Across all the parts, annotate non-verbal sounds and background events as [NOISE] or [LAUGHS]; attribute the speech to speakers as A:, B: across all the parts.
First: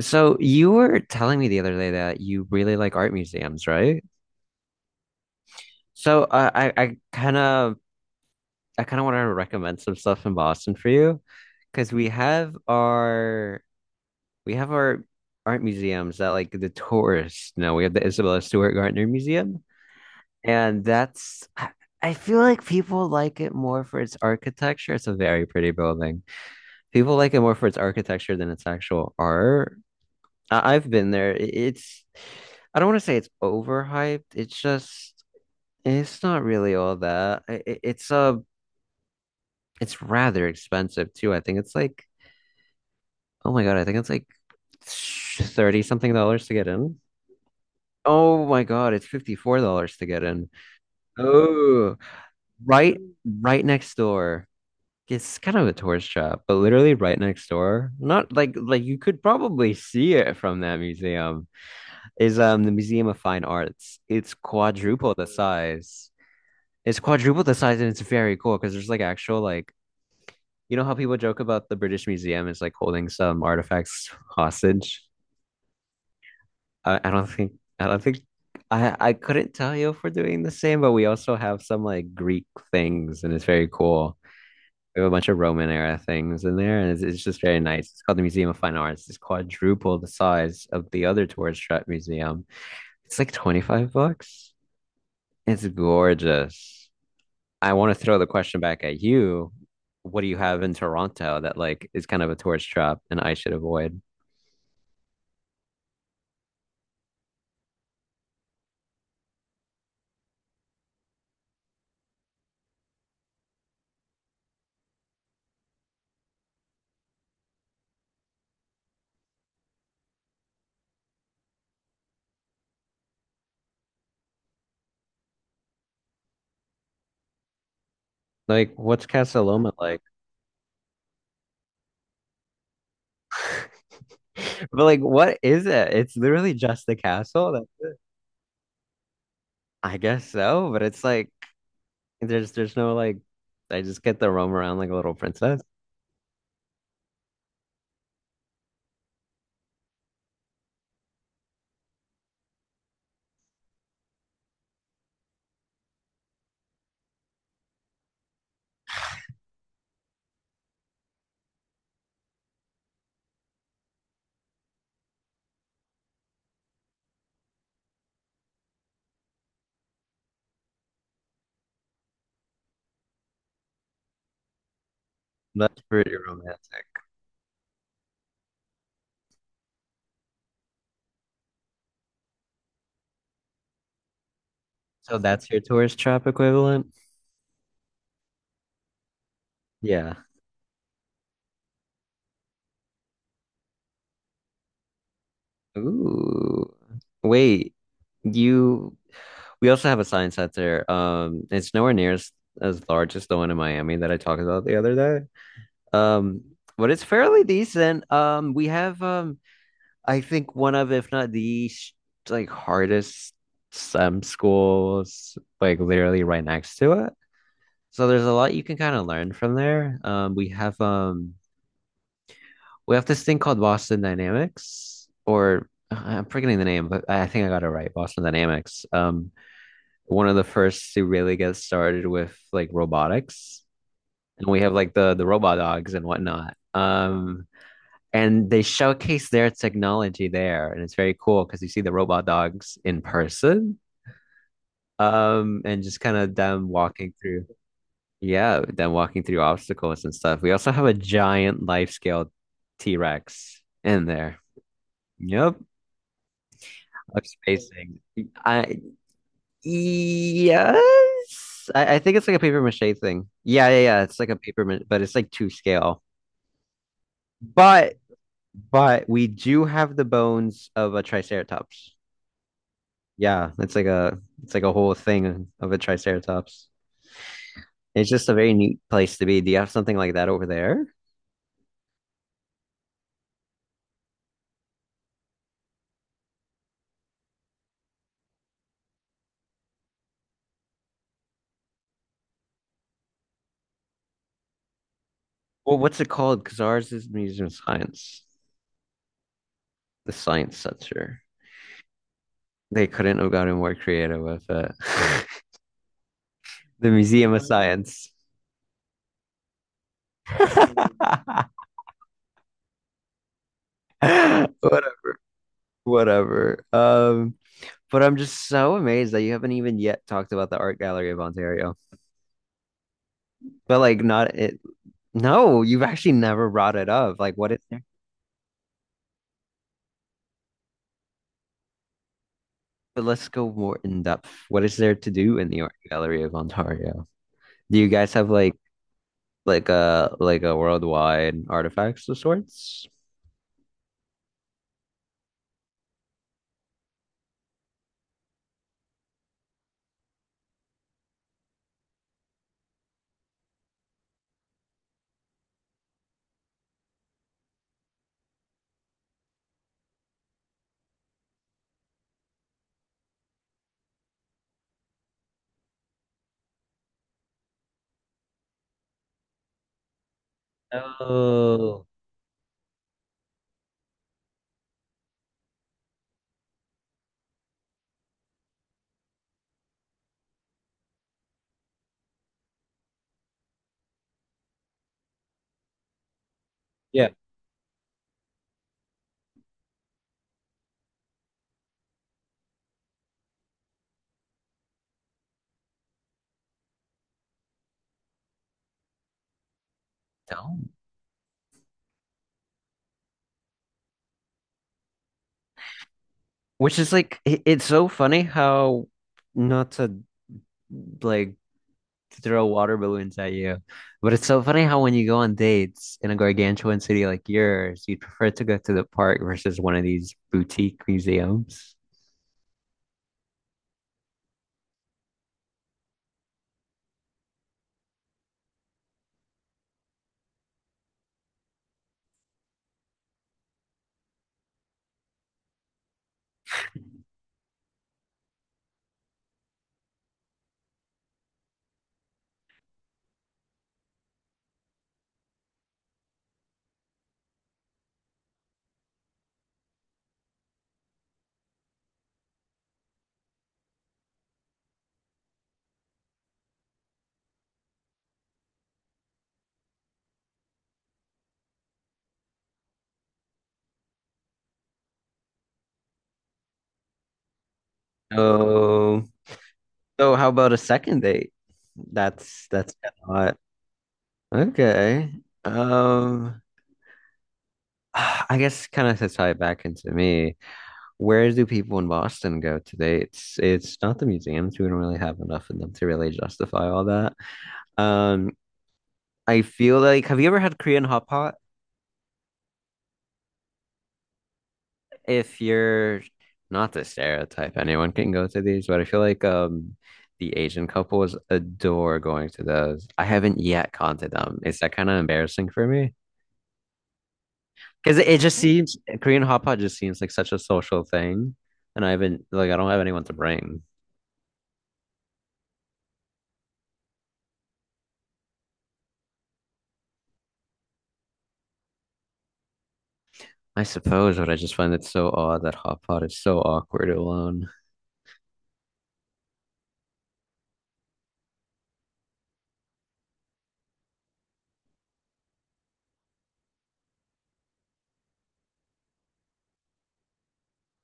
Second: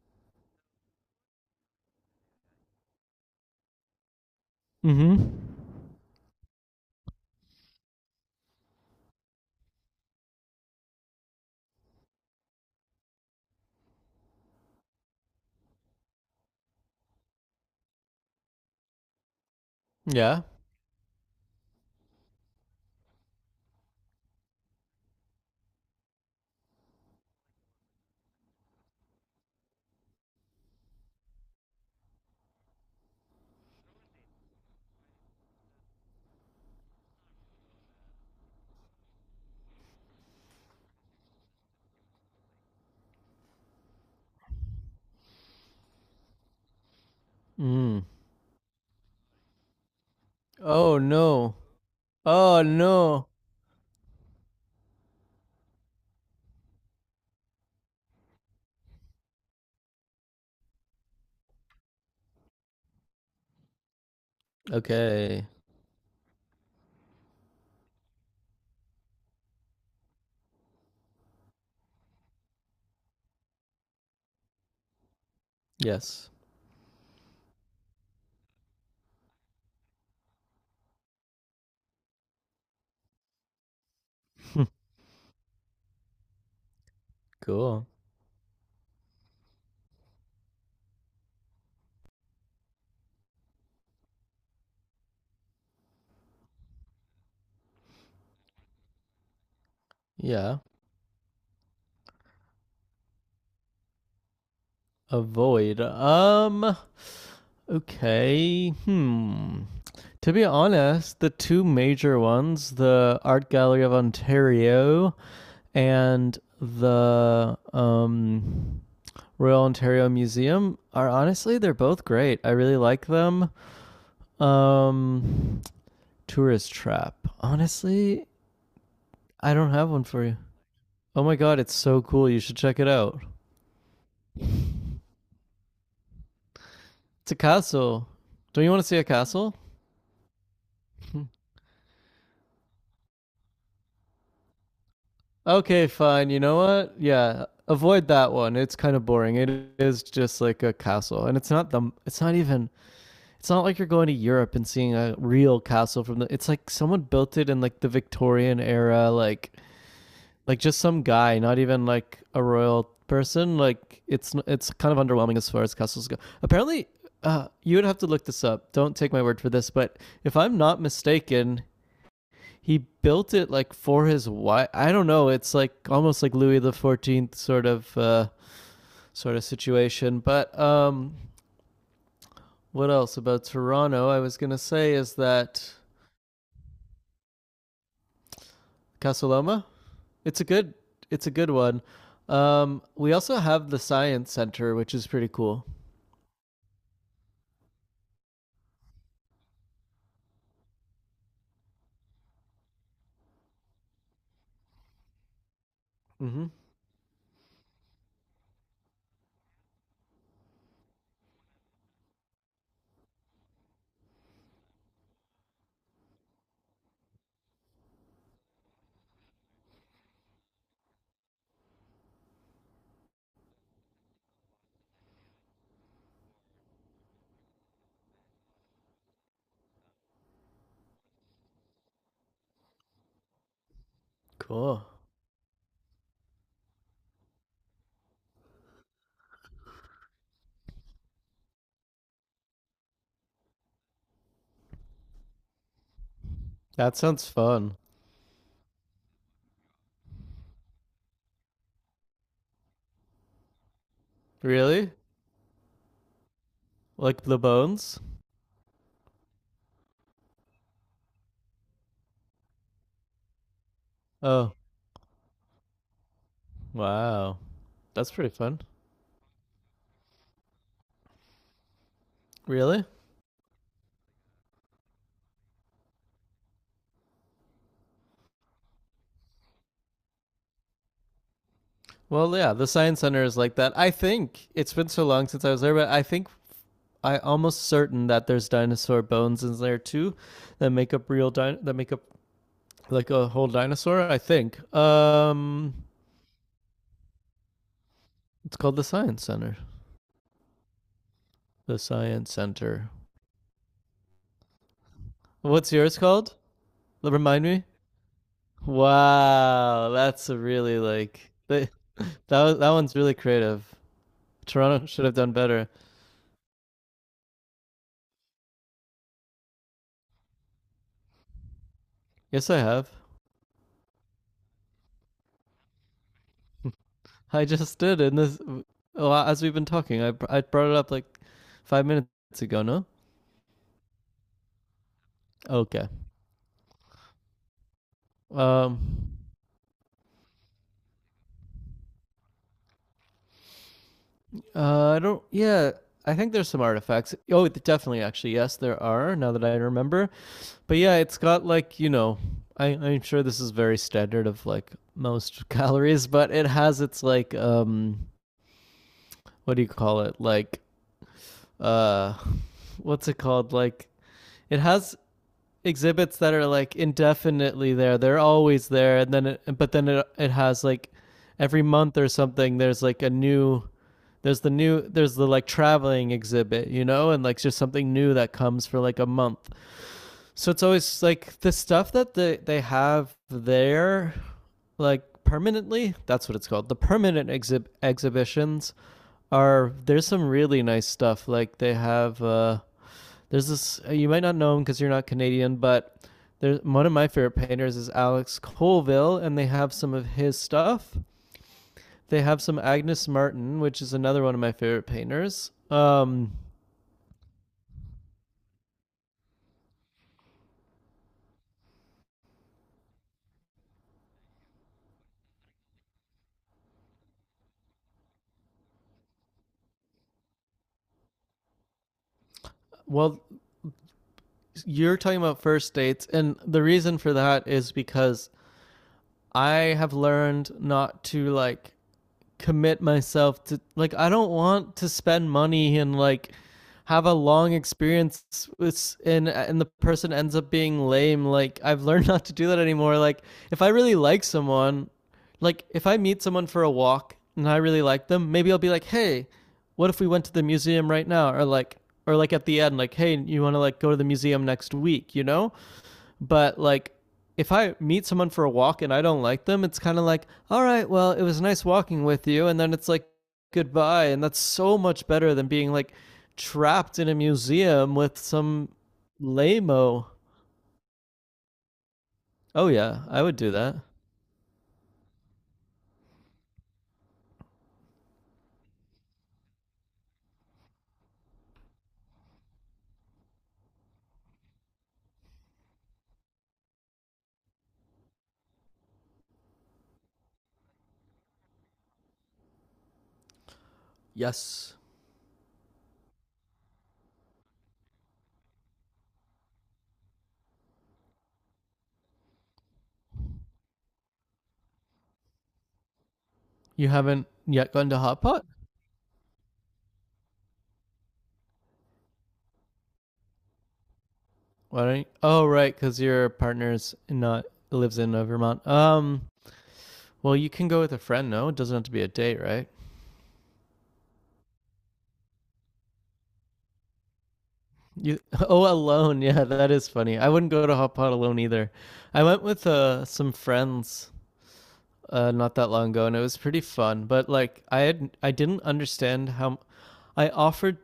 A: So you were telling me the other day that you really like art museums, right?
B: Mm-hmm.
A: So I I kind of want to recommend some stuff in Boston for you because we have our art museums that like the tourists know. We have the Isabella Stewart Gardner Museum,
B: Yeah.
A: and that's I feel like people like it more for its architecture. It's a very pretty building. People like it more for its architecture than its actual art. I've been there. I- It's I don't want to say it's overhyped. It's just it's not really all that. It's it's rather expensive too. I think it's like oh my God, I think it's like 30 something dollars to get in.
B: Mm.
A: Oh my God, it's $54 to get in.
B: Oh no.
A: Oh,
B: Oh
A: right
B: no.
A: right next door. It's kind of a tourist trap, but literally right next door. Not like you could probably see it from that museum. Is the Museum of Fine Arts. It's quadruple the
B: Okay.
A: size. It's quadruple the size, and it's very cool because there's like actual like you know how people joke about the British Museum is like holding some artifacts hostage.
B: Yes.
A: I don't think I don't think I couldn't tell you if we're doing the same, but we also have some like Greek things, and it's very cool.
B: [LAUGHS]
A: We have a bunch of Roman era things in there, and it's just very nice.
B: Cool.
A: It's called the Museum of Fine Arts. It's quadruple the size of the other tourist trap museum. It's like $25. It's gorgeous. I want to throw the question back at you. What do you
B: Yeah.
A: have in Toronto that like is kind of a tourist trap and I should avoid?
B: Avoid. Okay. Hmm. To be honest, the two major ones, the Art Gallery of Ontario and the Royal Ontario Museum, are honestly they're both great. I really like them. Um, tourist trap. Honestly,
A: Like, what's Casa
B: I don't
A: Loma
B: have
A: like?
B: one for you. Oh my god, it's so cool. You should check it out.
A: [LAUGHS] But like, what is it? It's literally just the
B: It's a
A: castle. That's it.
B: castle. Don't you want to see a castle?
A: I guess so, but it's like
B: [LAUGHS]
A: there's no like I just get to roam around like a little princess.
B: Okay, fine. You know what? Yeah, avoid that one. It's kind of boring. It is just like a castle, and it's not the. It's not even. It's not like you're going to Europe and seeing a real castle from the. It's like someone built it in like the Victorian era, like just some guy, not even like a royal person. Like it's kind of underwhelming as far as castles go. Apparently, you would have to look this up. Don't take my word for this, but if I'm not mistaken, he built it like for his wife. I don't know. It's like
A: That's pretty
B: almost like Louis the
A: romantic.
B: XIV sort of situation. But what else about Toronto? I was gonna say is
A: So that's your
B: that
A: tourist trap equivalent?
B: Casaloma.
A: Yeah.
B: It's a good. It's a good one. We also have the Science Center, which is pretty cool.
A: Ooh. Wait, you we also have a science out there. It's nowhere near as large as the one in Miami that I talked about the other day. Um,
B: Mm-hmm.
A: but it's fairly decent. We have I think one of, if not the sh- like hardest STEM schools like literally right next to it. So there's a lot you can kind of learn from there. We have this thing called Boston Dynamics, or I'm forgetting the name, but I think I got it right. Boston Dynamics. One of the first to really get started with like robotics, and we have
B: Cool.
A: like the robot dogs and whatnot. And they showcase their technology there, and it's very cool because you see the robot dogs in person, and just kind of them
B: That
A: walking
B: sounds
A: through.
B: fun.
A: Yeah, them walking through obstacles and stuff. We also have a giant life scale T-Rex in there.
B: Really?
A: Yep.
B: Like
A: of
B: the
A: spacing.
B: bones?
A: I yes, I think it's like a paper mache thing. Yeah, yeah, yeah. It's like a
B: Oh,
A: but it's like two scale.
B: wow.
A: But
B: That's pretty fun.
A: but we do have the bones of a triceratops.
B: Really?
A: Yeah, it's like a whole thing of a triceratops. It's just a very neat place to be. Do you have something like that over there?
B: Well, yeah, the Science Center is like that. I think it's been so long since I was there, but I think I almost certain that there's dinosaur bones in there too that make up like a whole dinosaur, I think.
A: Well, what's it called? Because ours is Museum of Science,
B: It's called the Science Center.
A: the science center.
B: The Science
A: They
B: Center.
A: couldn't have gotten more creative with it. [LAUGHS]
B: What's yours called?
A: The Museum of
B: Remind me?
A: Science.
B: Wow, that's a really like
A: [LAUGHS]
B: they That that one's really creative. Toronto [LAUGHS] should
A: Whatever.
B: have done better.
A: Whatever. But I'm just so amazed that you haven't even yet talked about the Art Gallery of Ontario.
B: Yes, I have.
A: But like not it no, you've actually never brought it up. Like
B: I
A: what is
B: just
A: there?
B: did in this. Well, as we've been talking, I brought it up like 5 minutes ago. No.
A: But let's go more in depth. What is there to do in the Art
B: Okay.
A: Gallery of Ontario? Do you guys have like
B: Um.
A: like a worldwide artifacts of sorts?
B: I don't. Yeah. I think there's some artifacts. Oh, definitely. Actually, yes, there are. Now that I remember. But yeah, it's got like you know. I'm sure this is very standard of like most [LAUGHS] galleries, but it has its like. What do you call it? Like uh. [LAUGHS] What's it called? Like it has exhibits that are like indefinitely there. They're always there, and then it, but then it has like every
A: Oh,
B: month or something. There's the like traveling exhibit, you know, and like just something new that comes for like a month. So it's always like the stuff that they have there, like permanently, that's what it's called, the
A: yeah.
B: exhibitions are, there's some really nice stuff, like they have there's this. You might not know him because you're not Canadian, but there's one of my favorite painters is Alex Colville, and they have some of his
A: No.
B: stuff. They have some Agnes Martin, which is another one of my favorite painters.
A: Which is like it's so funny how not to like to throw water balloons at you. But it's so funny how when you go on dates in a gargantuan city like yours, you'd prefer to go to the park versus one of these boutique museums.
B: Well, you're talking about first dates, and the reason for that is because I have learned not to like commit myself to like I don't want to spend money and like have a long experience with and the person ends up being lame like I've learned [LAUGHS] not to do that anymore like if I really like someone like if I meet someone for a walk and I really like them, maybe I'll be like hey, what if we went to the museum right now, or like at the end like hey, you want to like go to the museum next week, you know, but like if I meet someone for a walk and I don't like them, it's kind of like, all right, well, it was nice walking with you. And then it's like, goodbye. And that's so much better than being like trapped in a museum with some
A: So,
B: lameo.
A: so how about a second date? That's
B: Oh,
A: that's
B: yeah,
A: a
B: I would
A: lot.
B: do that.
A: Okay. Um, [SIGHS] I guess kind of to tie it back into me. Where do people in Boston go today? It's not the museums. We don't really have enough of them to really justify all that. Um, I feel like have you ever had Korean hot pot?
B: Yes.
A: If you're not to stereotype, anyone can go to these, but I feel like the Asian couples adore going to those. I haven't yet gone to them. Is that kind of embarrassing for me?
B: You haven't yet gone
A: Because
B: to
A: it
B: hot
A: just
B: pot?
A: seems Korean hot pot just seems like such a social thing, and I haven't like I don't have anyone to bring.
B: Why don't you? Oh, right, because your partner's not lives in Vermont. Well, you can go with a friend, no? It doesn't have to be a date, right?
A: I suppose, but I just find it so odd that hot pot is so awkward alone.
B: You, [LAUGHS] oh, alone. Yeah, that is funny. I wouldn't go to hot pot alone either. I went with some friends not that long ago, and it was pretty fun. But like, I didn't understand how I offered.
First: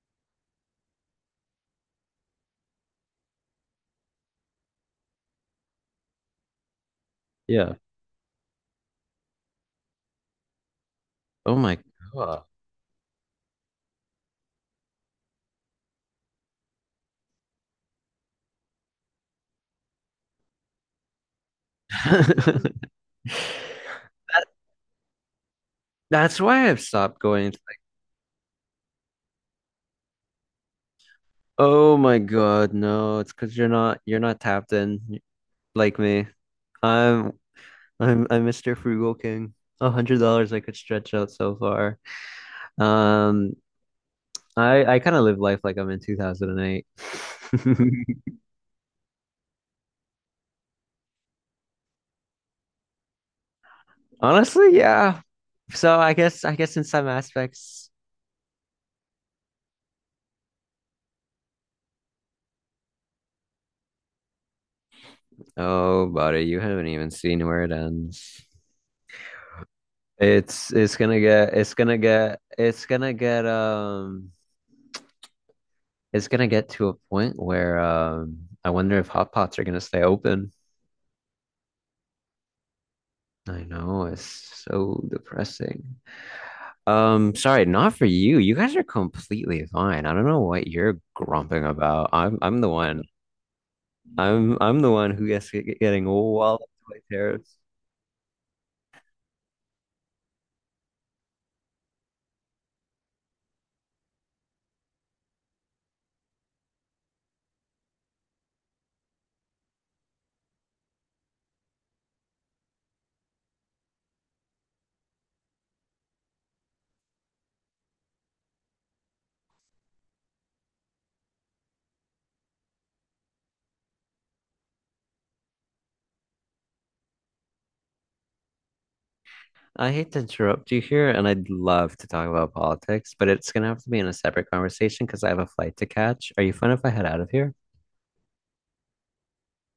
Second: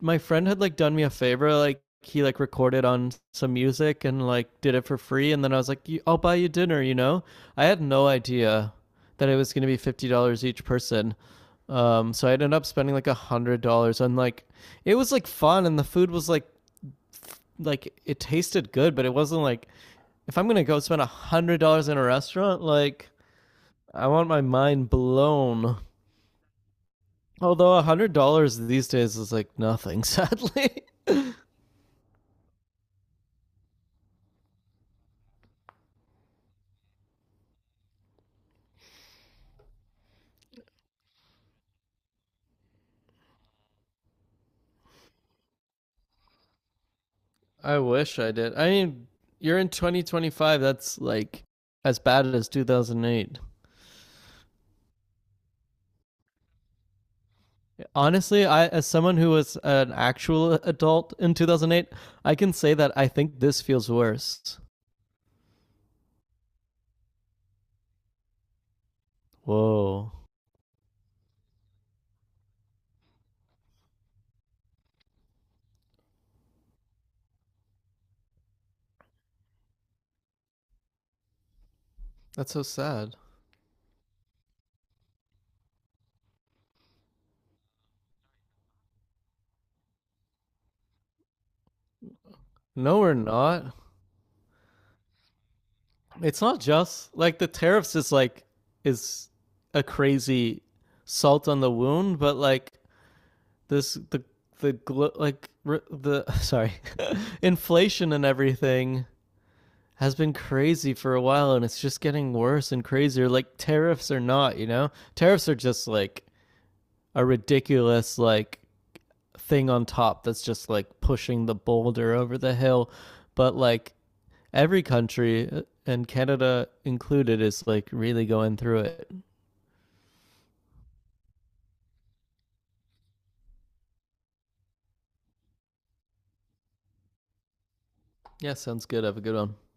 B: My friend had like done me a favor, like he like recorded on some music and like did it for free, and then I was like, "I'll buy you dinner," you know. I
A: Yeah.
B: had no idea that it was gonna be $50 each person.
A: Oh my
B: So I
A: God.
B: ended up spending like $100 on like it was like fun and the food was like it tasted good, but it wasn't like if I'm gonna go spend $100 in a restaurant,
A: [LAUGHS]
B: like I want my
A: That,
B: mind blown.
A: that's why I've stopped going.
B: Although $100 these days is like nothing, sadly.
A: Oh my God, no, it's because you're not tapped in like me. I'm I'm Mr. Frugal King. $100 I could stretch out so far. Um, I kind of live life like I'm in 2008.
B: [LAUGHS]
A: [LAUGHS]
B: I wish I did. I mean, you're in 2025. That's like as bad as 2008.
A: Honestly, yeah. I guess in some aspects.
B: Honestly, I as someone who was an actual adult in 2008, I can say that I think this feels worse.
A: Oh, buddy, you haven't even seen where it ends.
B: Whoa,
A: It's gonna get it's gonna get it's gonna get it's gonna get to a point where I wonder if hot pots are gonna stay open.
B: that's so sad.
A: I know it's so depressing. Sorry, not for you. You guys are completely fine. I don't know what you're grumping about. I'm the
B: No,
A: one.
B: we're not.
A: I'm the one who gets getting all
B: It's not
A: wild
B: just like
A: terrible.
B: the tariffs is like is a crazy salt on the wound, but like this the the like the sorry [LAUGHS] inflation and everything has been crazy for a while and it's just getting worse and crazier like tariffs are not you know tariffs are just like a ridiculous like thing on top that's just like pushing the boulder over the hill but like every country and Canada included is like really going through it.
A: I hate to interrupt you here, and I'd love to talk about politics, but it's gonna have to be in a separate conversation because I have a flight to catch. Are you fine if I head out of here?
B: Yeah, sounds good. Have a good one.